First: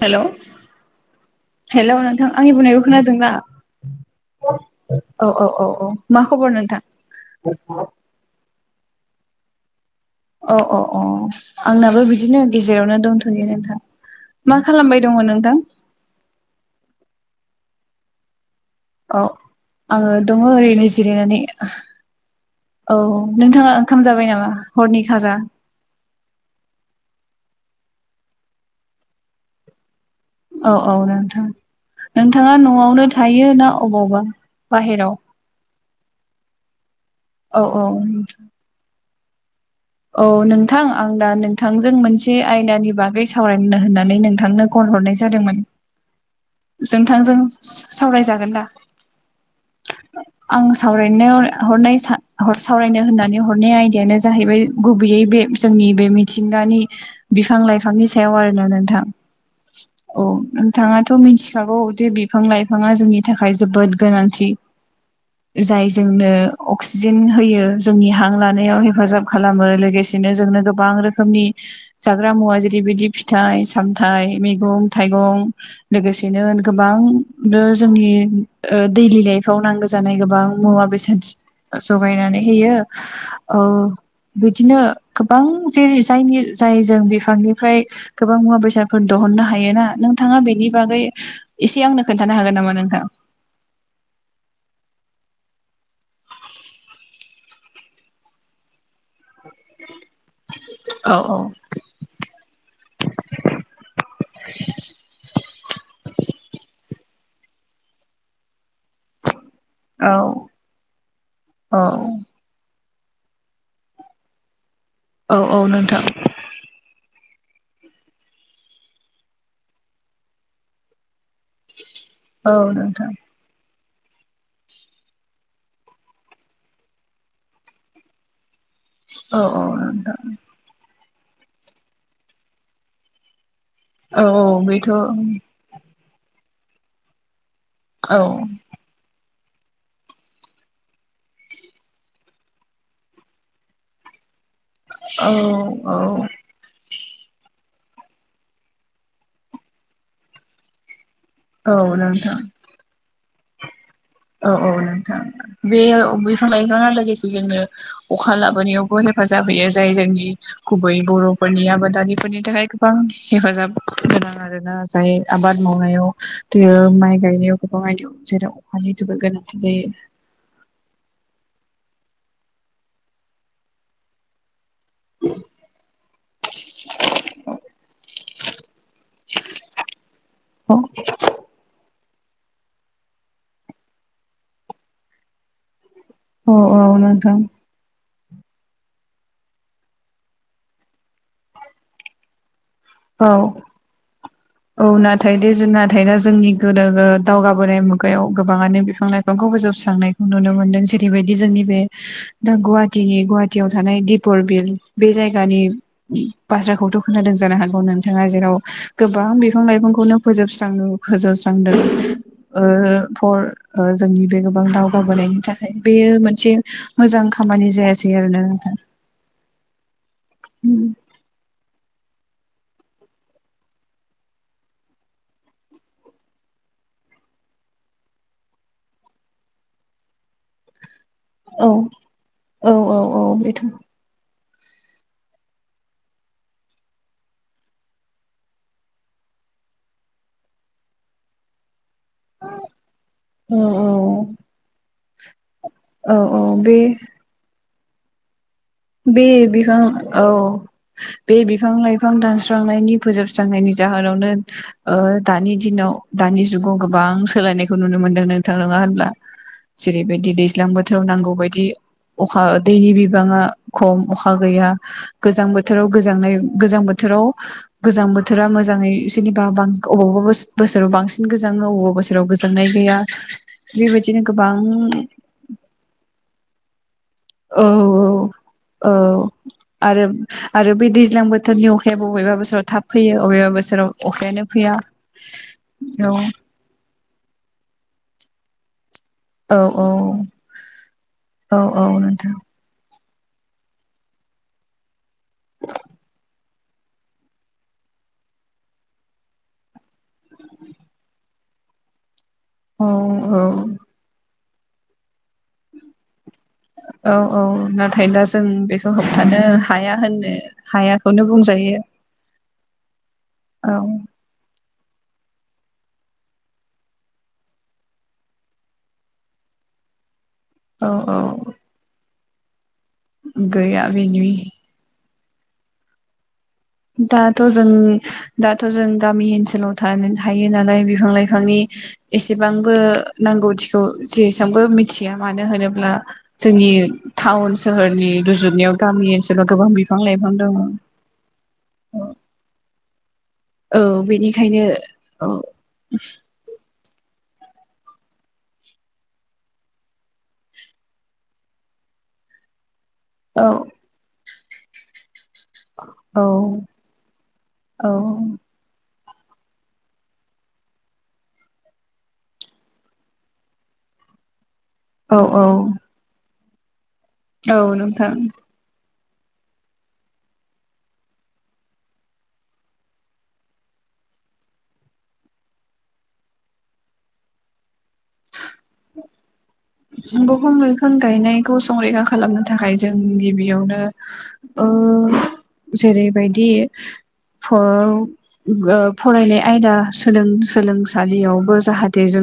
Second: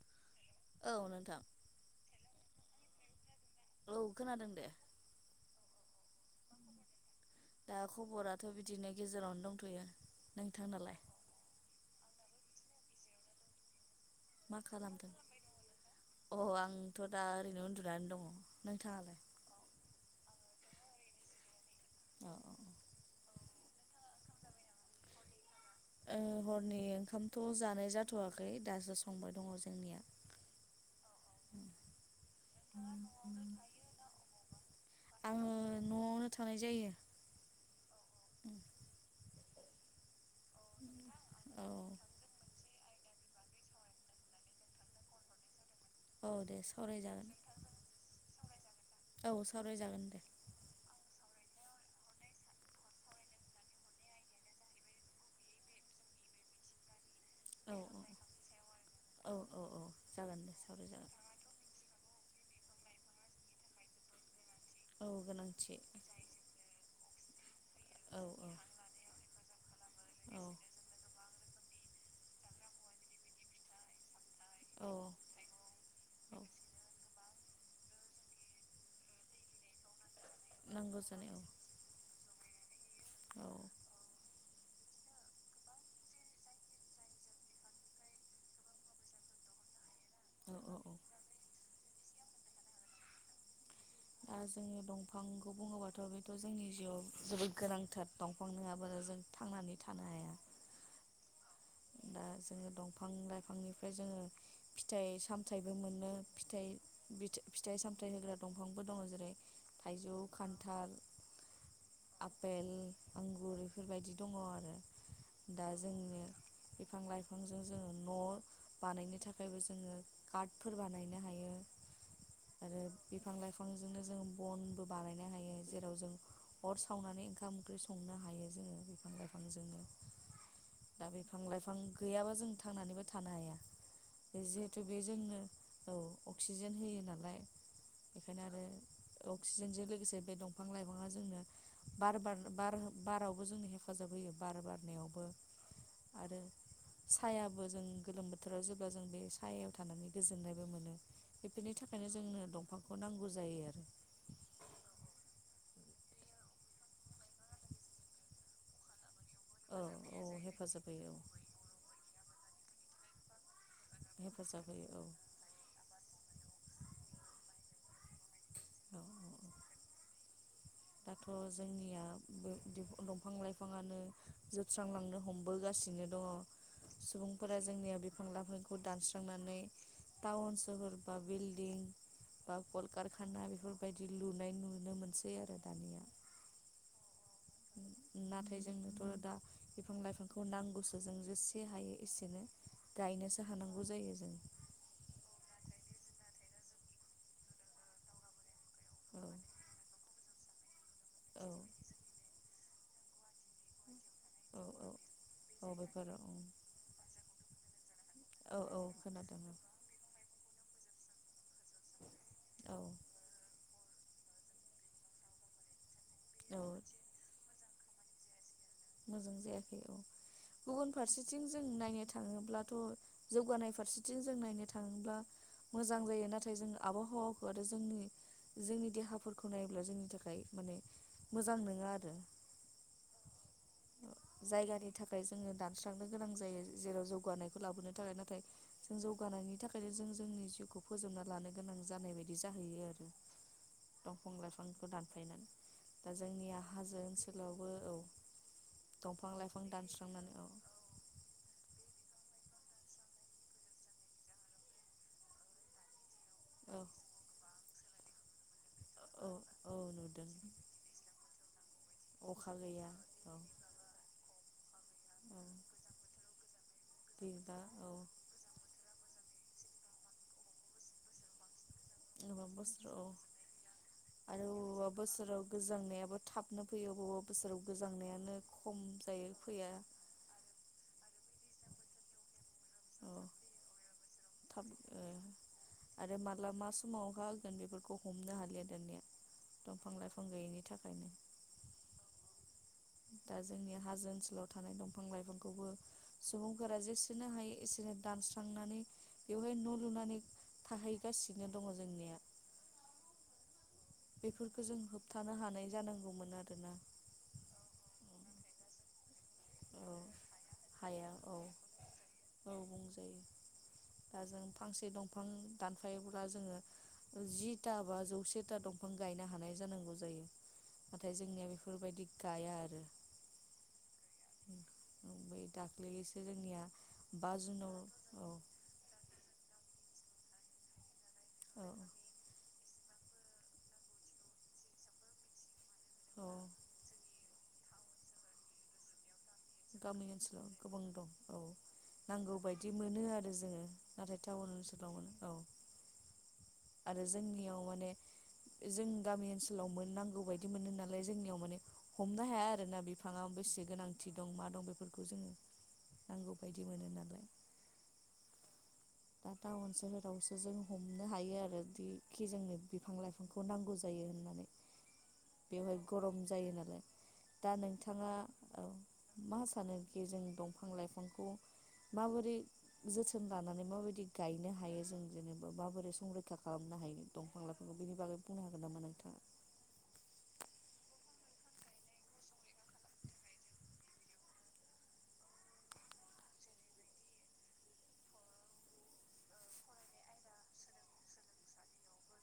Hello औ नोंथां hello नोंथां आंनि बुंनायखौ खोनादोंना। औ खोनादों दे औ औ औ औ मा खबर नोंथां। दा खबराथ' बिदिनो गेजेरावनो दंथ'यो। औ औ नोंथांनालाय अ आंनाबो बिदिनो गेजेरावनो दंथ'यो नोंथां। मा खालामबाय खालामदों दङ नोंथां? अ आंथ' दा ओरैनो उन्दुनानै दङ औ नोंथाङालाय आङो दङ ओरैनो जिरायनानै अ औ नोंथाङा ओंखाम जाबाय नामा हरनि खाजा हरनि ओंखामथ' जानाय जाथ'वाखै दासो संबाय दङ जोंनिया औ औ नोंथां नोंथाङा न'आवनो थायो ना अबावबा बाहेराव आङो न'आवनो थानाय जायो औ औ नोंथां औ नोंथां आं दा औ नोंथांजों मोनसे आयदानि बागै सावरायनो होननानै नोंथांनो कल हरनाय जादोंमोन औ दे सावरायजागोन नोंथांजों सावरायजागोन दा औ सावरायजागोन दे आं सावरायनायाव हरनाय सावरायनो होननानै हरनाय आयदायानो जाहैबाय गुबैयै बे जोंनि बे मिथिंगानि बिफां औ लाइफांनि सायाव आरोना नोंथां औ औ औ जागोन दे सावराय जागोन। नोंथाङाथ' मिथिखागौ जे बिफां लाइफाङा जोंनि थाखाय जोबोद गोनांथि औ गोनांथि जाय जोंनो अक्सिजेन होयो जोंनि औ हां लानायाव हेफाजाब खालामो लोगोसेनो औ जोंनो गोबां रोखोमनि जाग्रा मुवा जेरैबायदि फिथाइ सामथाइ मैगं औ थाइगं लोगोसेनो गोबां जोंनि दैलि लाइफव नांगौ जानाय गोबां मुवा नांगौ बेसाद जानाय जगायनानै होयो औ बिदिनो गोबां जे जायनि जाय जों बिफांनिफ्राय गोबां मुवा बेसादफोर दहुन नो हायो ना नोंथाङा बेनि औ औ औ बागै एसे आंनो खोन्थानो हागोन नामा नोंथां दा जोङो दंफांखौ बुङोबाथ' बेथ' जोंनि जिउआव जोबोद गोनांथार दंफां नङाब्ला जों थां थांनानै थानो हाया औ औ जेरै दंफां लाइफांनिफ्राय जोङो फिथाइ सामथायाइबो मोनो फिथाइ फिथाइ सामथाय होग्रा दं दंफांबो दङ जेरै औ थाइजौ खान्थाल औ आपेल आंगुर बेफोरबायदि दङ आरो औ औ दा नोंथां जोंनो बिफां लाइफां जे जोङो न' बानायनो थाखायबो जोङो काडफोर बानायनो हायो। औ नोंथां बिफांजोंनो जों बनबो बानायनो हायो जेराव जों अर सावनानै ओंखाम ओंख्रि संनो हायो जोङो बिफां अ औ लाइफांजोंनो नोंथां दा बिफां लाइफां गैयाबा जों थांनानैबो थानो हाया औ औ जिहेथु बेथ' बे औ जोंनो औ अक्सिजेन होयो नालाय औ बेखायनो आरो अक्सिजेनजों लोगोसे बे दंफां लाइफाङा जोंनो बार बार बार बारावबो जोंनो हेफाजाब होयो बार बारनायावबो औ साहायाबो जों गोलोम बोथोराव जेब्ला जों बे सायायाव थानानै गोजोननायबो मोनो बेफोरनि औ थाखायनो नोंथां जोंनो दंफांखौ नांगौ जायो आरो औ औ नोंथां बेयो बिफां लाइफाङा लोगोसे जोंनो अखा लाबोनायावबो हे हेफाजाब होयो औ जाय औ जोंनि हेफाजाब गुबै होयो औ बर'फोरनि आबादारिफोरनि थाखाय गोबां हेफाजाब गोनां हेफाजाब आरोना होयो औ जाय आबाद मावनायाव थेयो माइ गायनायाव गोबां आय दं जेराव अखानि औ जोबोर औ गोनांथि जायो दाथ' जोंनिया बो दंफां लाइफाङानो जोब स्रांलांनो हमबोगासिनो दङ। सुबुंफोरा जोंनिया बिफां लाइफांखौ दानस्रांनानै टाउन औ सहर बा बिल्डिं बा कलकारखाना बेफोरबायदि लुनाय नुनो मोनसै आरो दानिया औ औ नोंथां नाथाय जोंनोथ' दा बिफां लाइफांखौ नांगौसो जों जेसे हायो एसेनो औ गायनोसो हानांगौ जायो जों औ नाथाय दे जों नाथाय दा जोंनि गोनोखो दावगाबोनाय मुगायाव गोबाङानो बिफां औ लाइफांखौ फोजोबस्रांनायखौ नुनो मोनदों जेरैबायदि औ जोंनि बे दा गुहाटिनि गुहाटि याव थानाय दि औ फरबिल औ बे जायगानि औ बेफोराव उम बाथ्राखौथ' खोनादों जानो हागौ नोंथाङा जेराव औ औ गो बां खोनादों औ बिफा लाइफांखौनो फोजोबस्रां- फोजोबस्रांदों ओ औ फर ओ जोंनि बे गोबां दावगाबोनायनि थाखाय बेयो मोनसे मोजां खामानि जायासै आरो ना नोंथां। मोजां जायाखै, औ गुबुन फारसेथिं जों जों नायनो थाङोब्लाथ' जौगानाय फारसेथिं जों नायनो थाङोब्ला मोजां जायो नाथाय जों आबहावाखौ आरो जोंनि जोंनि देहाफोरखौ नायोब्ला जोंनि थाखाय माने मोजां नङा आरो औ-औ-औ-औ बेथ' जायगानि थाखाय जोङो दानस्रांनो गोनां जायो जेराव जौगानायखौ लाबोनो थाखाय नाथाय जों जौगा नायनि थाखायनो जों जोंनि जिउखौ फोजोबना लानो गोनां जानाय बायदि जाहैयो आरो औ औ दंफां लाइफांखौ दानफायनानै दा औ औ जोंनिया बे हाजो ओनसोलावबो औ बे दंफां लाइफां बिफां औ दानस्रांनानै बे बिफां लाइ फां दानस्रांनायनि फोजोबस्रांनायनि जाहोनावनो ओ दानि दिनाव दानि जुगाव औ गोबां सोलायनायखौ नुनो मोनदों नोंथां नङा होनब्ला औ औ नुदों जेरैबायदि दैज्लां बोथोराव नांगौ बदि अखा गैया दैनि औ बिबाङा खम अखा गैया औ गोजां बोथोराव गोजांनाय गोजां बोथोराव बिबा औ गोजां बोथोरा मोजाङै जेनेबा बां अबावबाब बोसोराव बांसिन गोजां अबेबा बोसोराव गोबां गोजांनाय बोसोराव गैया औ बेबायदिनो आरो गोबां बबेबा बोसोराव गोजांनायाबो थाबनो फैयो गोबाव औ-औ-औ फैया आरो- आरो बे दैज्लां बो बोथोरनि अखायो अबेबा बोसोराव थाब औ फैयो अबेबा बोसोराव अखायानो थाब फैया ओ औ आरो माला मा समाव अहा होगोन बेफोरखौ हमनो हालिया दानिया दंफां लाइफां गैयैनि थाखायनो औ-औ-औ-औ नोंथां दा जोंनि हाजो ओनसोलाव थानाय दंफां लाइफांखौबो सुबुंफोरा जेसेनो हायो एसेनो दान स्रांनानै बेवहाय न' लुनानै थाहैगासिनो दङ जोंनिया औ-औ बेफोरखौ जों होबथानो हानाय जानांगौमोन आरो औ-औ नाथाय दा जों बेखौ होब थानो औ हाया होननो हाया हायाखौनो औ बुंजायो। औ बुंजायो औ दा जों फांसे दंफां दानफायोब्ला जोङो जिथा बा जौसेथा दंफां गायनो हानाय जानांगौ जायो औ औ नाथाय जोंनिया बेफोरबायदि गाया आरो गैया बिनि ओमफाय दाख्लैसो जोंनिया बा दाथ' जों जुनाव औ दाथ' जों गामि ओनसोलाव थानो हायो नालाय बिफां लाइ फांनि औ एसेबांबो नांगौथिखौ जेसांबो मिथिया मानो होनोब्ला ब्ला औ जोंनि टाउन सोहोरनि रुजुनायाव गामि ओनसोल गामि ओनसोलाव गोबां दं औ नांगौ बायदि मोनो आरो। जोङो औ नाथाय थाउन बेनिखायनो ओनसोलावनो औ। आरो जोंनियाव माने जों गामि ओनसोलाव मोन नांगौ बायदि मोनो नालाय जोंनियाव माने हमनो हाया आरोना बेफोर फाङा बेसे गोनांथि दं मा दं बेफोरखौ जोङो औ नांगौ बायदि मोनो नालाय औ। दा टाउन सोहोरावसो जों हमनो हायो आरो बिखि जोंनो बिफां लाइफांखौ नांगौ जायो। होननानै [inaudible] बेवहाय गरम जायो नालाय दा औ नोंथाङा नोंथां औ। मा सानो बे जोंनि दंफां लाइफांखौ? माबोरै जोथोन लानानै माबायदि गायनो हायो जों जेनेबा माबोरै संरैखा खालामनो हायो दंफां [inaudible] लाइफांखौ बेनि बागै बुंनो हागोन नामा नोंथां? दंफां लाइफां गायनायखौ संरैखा खालामनो थाखाय जों गिबियावनो ओ ओ जेरैबायदि खौ ओ फरायनाय आयदा सोलों सोलोंसालियावबो जाहाथे जों ओ जों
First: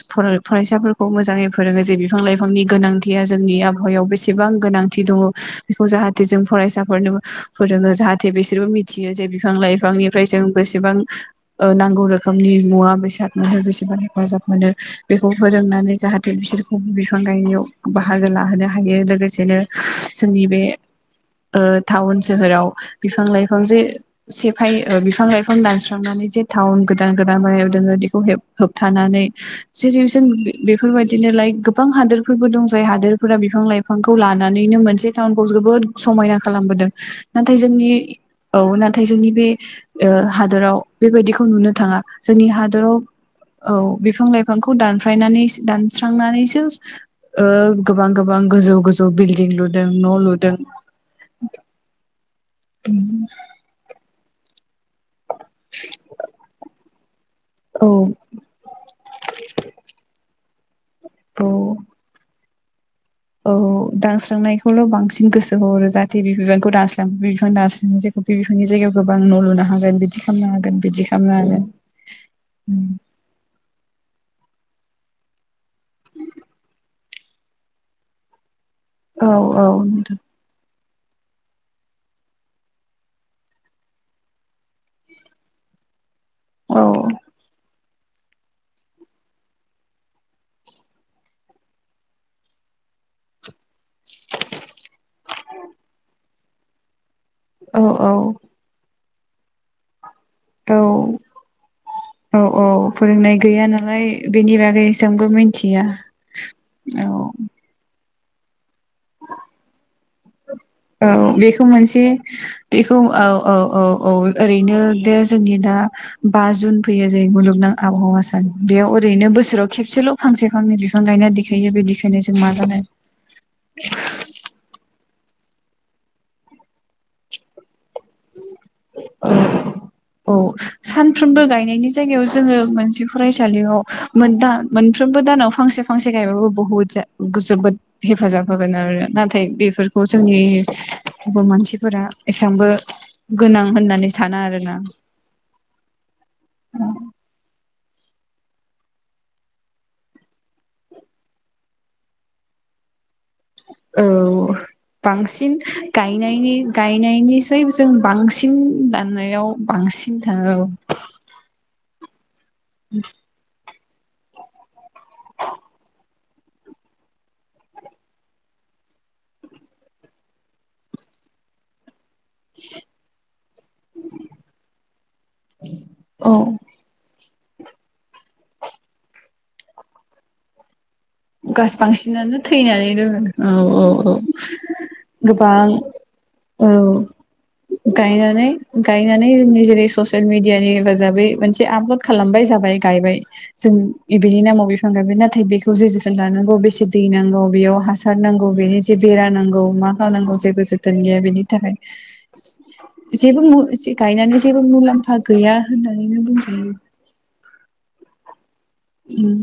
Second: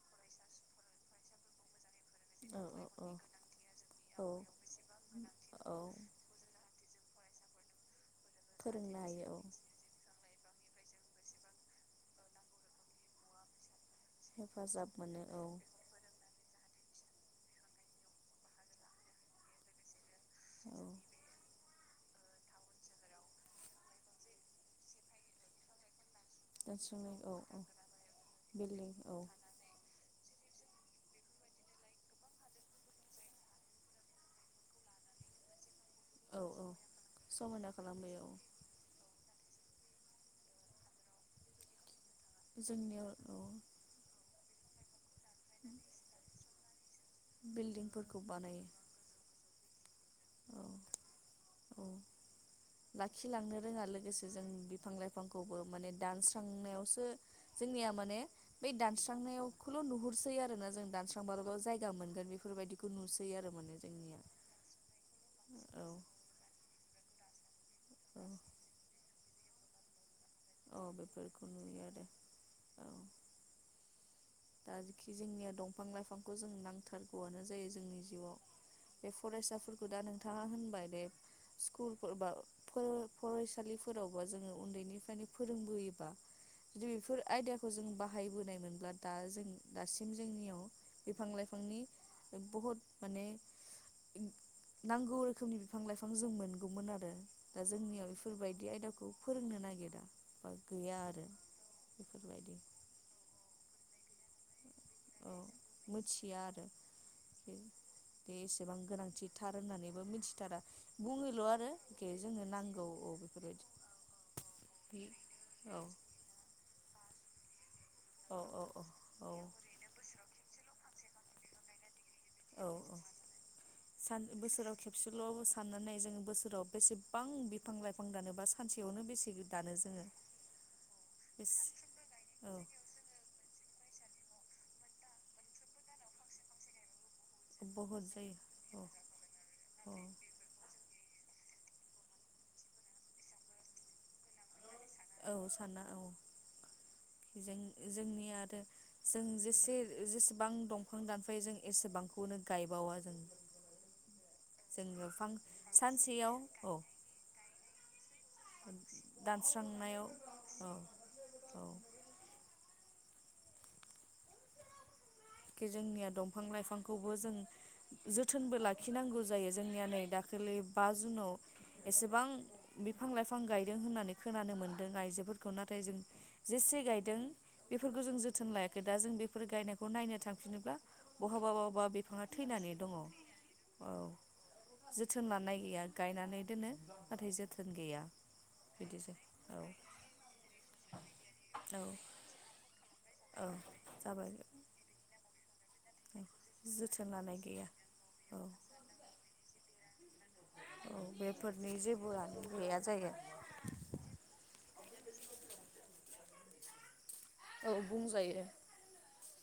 फरायसा मोजाङै फोरोङो जे बिफां लाइफां फांनि फरायसाफोरखौ गोनांथिया जोंनि आबहावायाव मोजाङै फोरोङो जोंहा फरायफोरनि बेसेबां गोनांथि दङ'। गोनांथिया जोंनि बेखौ आबहावायाव जाहाथे जों फरायसाफोरनोबो फोरोङो जाहाथे बिसोरबो बेसेबां मिथियो गोनांथि जे दङ बेखौ जों जाहाथे बिफां लाइफांनिफ्राय जों बेसेबां ओ नांगौ रोखोमनि मुवा बेसाद मोनो बेसेबां हेफाजाब जों फरायसाफोरनो फोरोङो जाहाथे बिसोरबो मिथियो जे बिफां लाइफांनिफ्राय जों बेसेबां नांगौ रोखोमनि मुवा बेसाद मोनो। बो औ फोरोंनानै जाहाथे बिसोरखौ बिफां गायनायाव बाहागो लाहोनो हायो। गायनायाव बाहागो लोगोसेनो लाहोनो जोंनि बे हायो ओ टाउन सोहोराव बिफां लाइफां जे सेफाय ओ बिफां लाइफां दानस्रांनानै एसे टाउन गोदान लोगोसेनो जोंनि बे ओनसोलाव खथा गोराबाय गोदान [unintelligible] बेखौ बिल्डिं औ खौ होबथानानै लानानै जेरै जों बे-बेफोरबायदिनो लाइक गोबां हादोरफोरबो दंजायो हादोरफोरा बिफां लाइफांखौ लानानैनो मोनसे बे टाउनखौ जोबोद समायना मोनसे औ औ खालामबोदों। नाथाय समायना जोंनि खालामबोयो औ नाथाय जोंनि बे ओ हादराव बेबायदिखौ नुनो थाङा जोंनि हादराव औ बिफां लाइफां फांखौ दानफायनानै दानस्रांनानैसो ओ गोबां बिल्डिंफोरखौ गोबां बानायो गोजौ गोजौ बिल्डिं लुदों न' लुदों। औ औ, लाखिलांनो रोङा लोगोसे जों बिफां लाइफांखौबो माने दानस्रांनायावसो जोंनिया औ माने बै दानस्रांनायाव खौल नुहुरसै आरोना जों औ दानस्रांबानो जायगा मोनगोन बेफोरबायदि औ दानस्रांनायखौल' बांसिन गोसो औ होहरो जाहाथे [unintelligible] बिफां औ दानस्रा [unintelligible] गोबां न' लुनो हागोन बिदि बिदि खालामनो हागोन औ बिदि खालामनो बेफोरखौ हागोन नुयो आरो ओम। दा जिखि जोंनिया दंफां लाइफांखौ जोंनो नांथारगौआनो जायो जोंनि जिउआव। बे हागोन औ औ फरायसाफोरखौ दा नोंथां नोंथाङा होनबाय दे [inaudible] स्कुलफोर बा फोर फरायसालिफोरावबा जोङो उन्दैनिफ्रायनो फोरोंबोयोबा औ जुदि बेफोर आइदियाखौ जों बाहायबोनाय मोनब्ला दा जों दासिम जोंनियाव बिफां लाइफांनि बहुत माने उम नांगौ रोखोमनि बिफां लाइफां जों मोनगौमोन आरो। दा जोंनियाव औ बेफोरबायदि आयदाखौ फोरोंनो नागिरा। बा औ गैया आरो औ बेफोरबायदि औ फोरोंनाय गैया नालाय बेनि बागै औ जोंबो मिथिया मिथिया आरो औ। बे बे एसेबां गोनांथिथार होननानैबो मिथिथारा। औ बुङोल' बेखौ आरो मोनसे एखे जोंनो नांगौ बेखौ औ बेफोरबायदि औ-औ-औ-औ ओरैनो बे दे जोंनि दा औ [unintelligible] जै मुलुगनां आबहावा औ सान बेयाव औ ओरैनो बोसोराव खेबसेल फांसे फांनै बिफां गायना देखायो बेदिसो औ [unintelligible] बिसोरल साननानै जों बोसोराव बेसेबां बिफां लाइफां दानोबा सा [unintelligible] औ सानफ्रोमबो बेसे गायनायनि जायगायाव औ जोङो मोनसे फरायसालियाव मोन दा मोनफ्रोमबो दानाव फांसे-फांसे गायबाबो बहुत जा जोबोद बहुद जायो हेफाजाब होगोन आरो नाथाय औ बेफोरखौ जोंनि गुबुन मानसिफोरा एसांबो गोनां होननानै साना आरोना। औ साना औ जोंनि जोंनि आरो जों जेसे जेसेबां दंफां दानफायो जों एसेबांखौनो गायब औ जोङो फां बांसिन सानसेयाव गायनायनि औ गायनायनिसै जों बांसिन सिन दाननायाव दानस्रांनायाव बांसिन थाङो औ। औ होम जोंनिया दंफां-लाइफांखौबो जों जोथोनबो लाखिनांगौ जायो जोंनिया नै दाखालि लै बा जुनाव एसे औ गोबां बेफोरखौ जों जोथोन लायाखै दा जों बेफोर गायनायखौ नायनो थांफिनोब्ला। बहाबा बहाबा बिफाङा बांसिनानो थैनानै दङ दोङो औ औ औ जोथोन लानाय गोबां गैया गायनानै दोनो औ नाथाय जोथोन गैया गायनानै बिदिजों गायनानै जोंनि औ। जेरै ससियेल मिडियानि हेफाजाबै मोनसे औ आपलद खालामबाय जाबाय गायबाय औ जों जाबाय एबेनि नामाव बिफां गायबाय नाथाय बेखौ जो थोन लानांगौ बेसे दै जोथोन लानाय नांगौ गैया बेयाव हासार औ नांगौ बेनि जे बेरा नांगौ मा नांगौ जेबो औ जोथोन गैया बेनि बेफोरनि थाखाय जेबोआनो गैया जायो जे जेबो मु गायनानैबो जेबो मुलाम्फा मुलाम्फा गैया होननानैनो बुंजायो। औ बुंजायो। उम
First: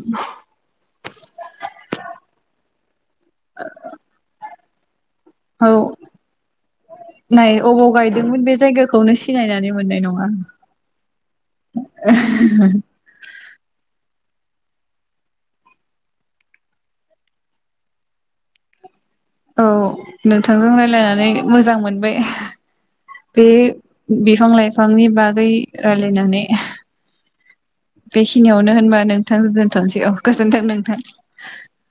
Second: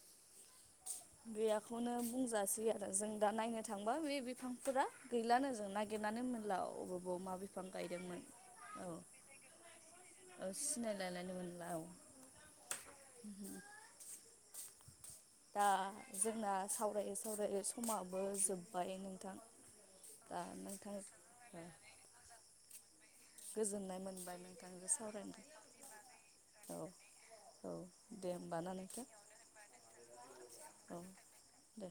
गैयाखौनो बुंजासै आरो जों दा नायनो थांबा बे बिफांफोरा गैलानो जों औ नागिरनानै मोनला अबेबाव मा नाय बिफां अबाव गायदोंमोन बे औ। जायगाखौनो सिनायनानै मोननाय औ सिनायलायनानो मोनला औ। ओहहोम दा जोंना सावरायै-सावरायै समाबो जोबबाय नो। औ नोंथांजों रायलायनानै मोजां मोनबाय बे गोजोननाय मोनबाय नोंथांजों बिफां-लाइफांनि सावरायनो बागै रायलायनानै औ औ दे होमबा ना बेखिनियावनो होनबा नोंथां दोन्थ'नोसै औ गोजोनथों औ नोंथां। [inaudible] दे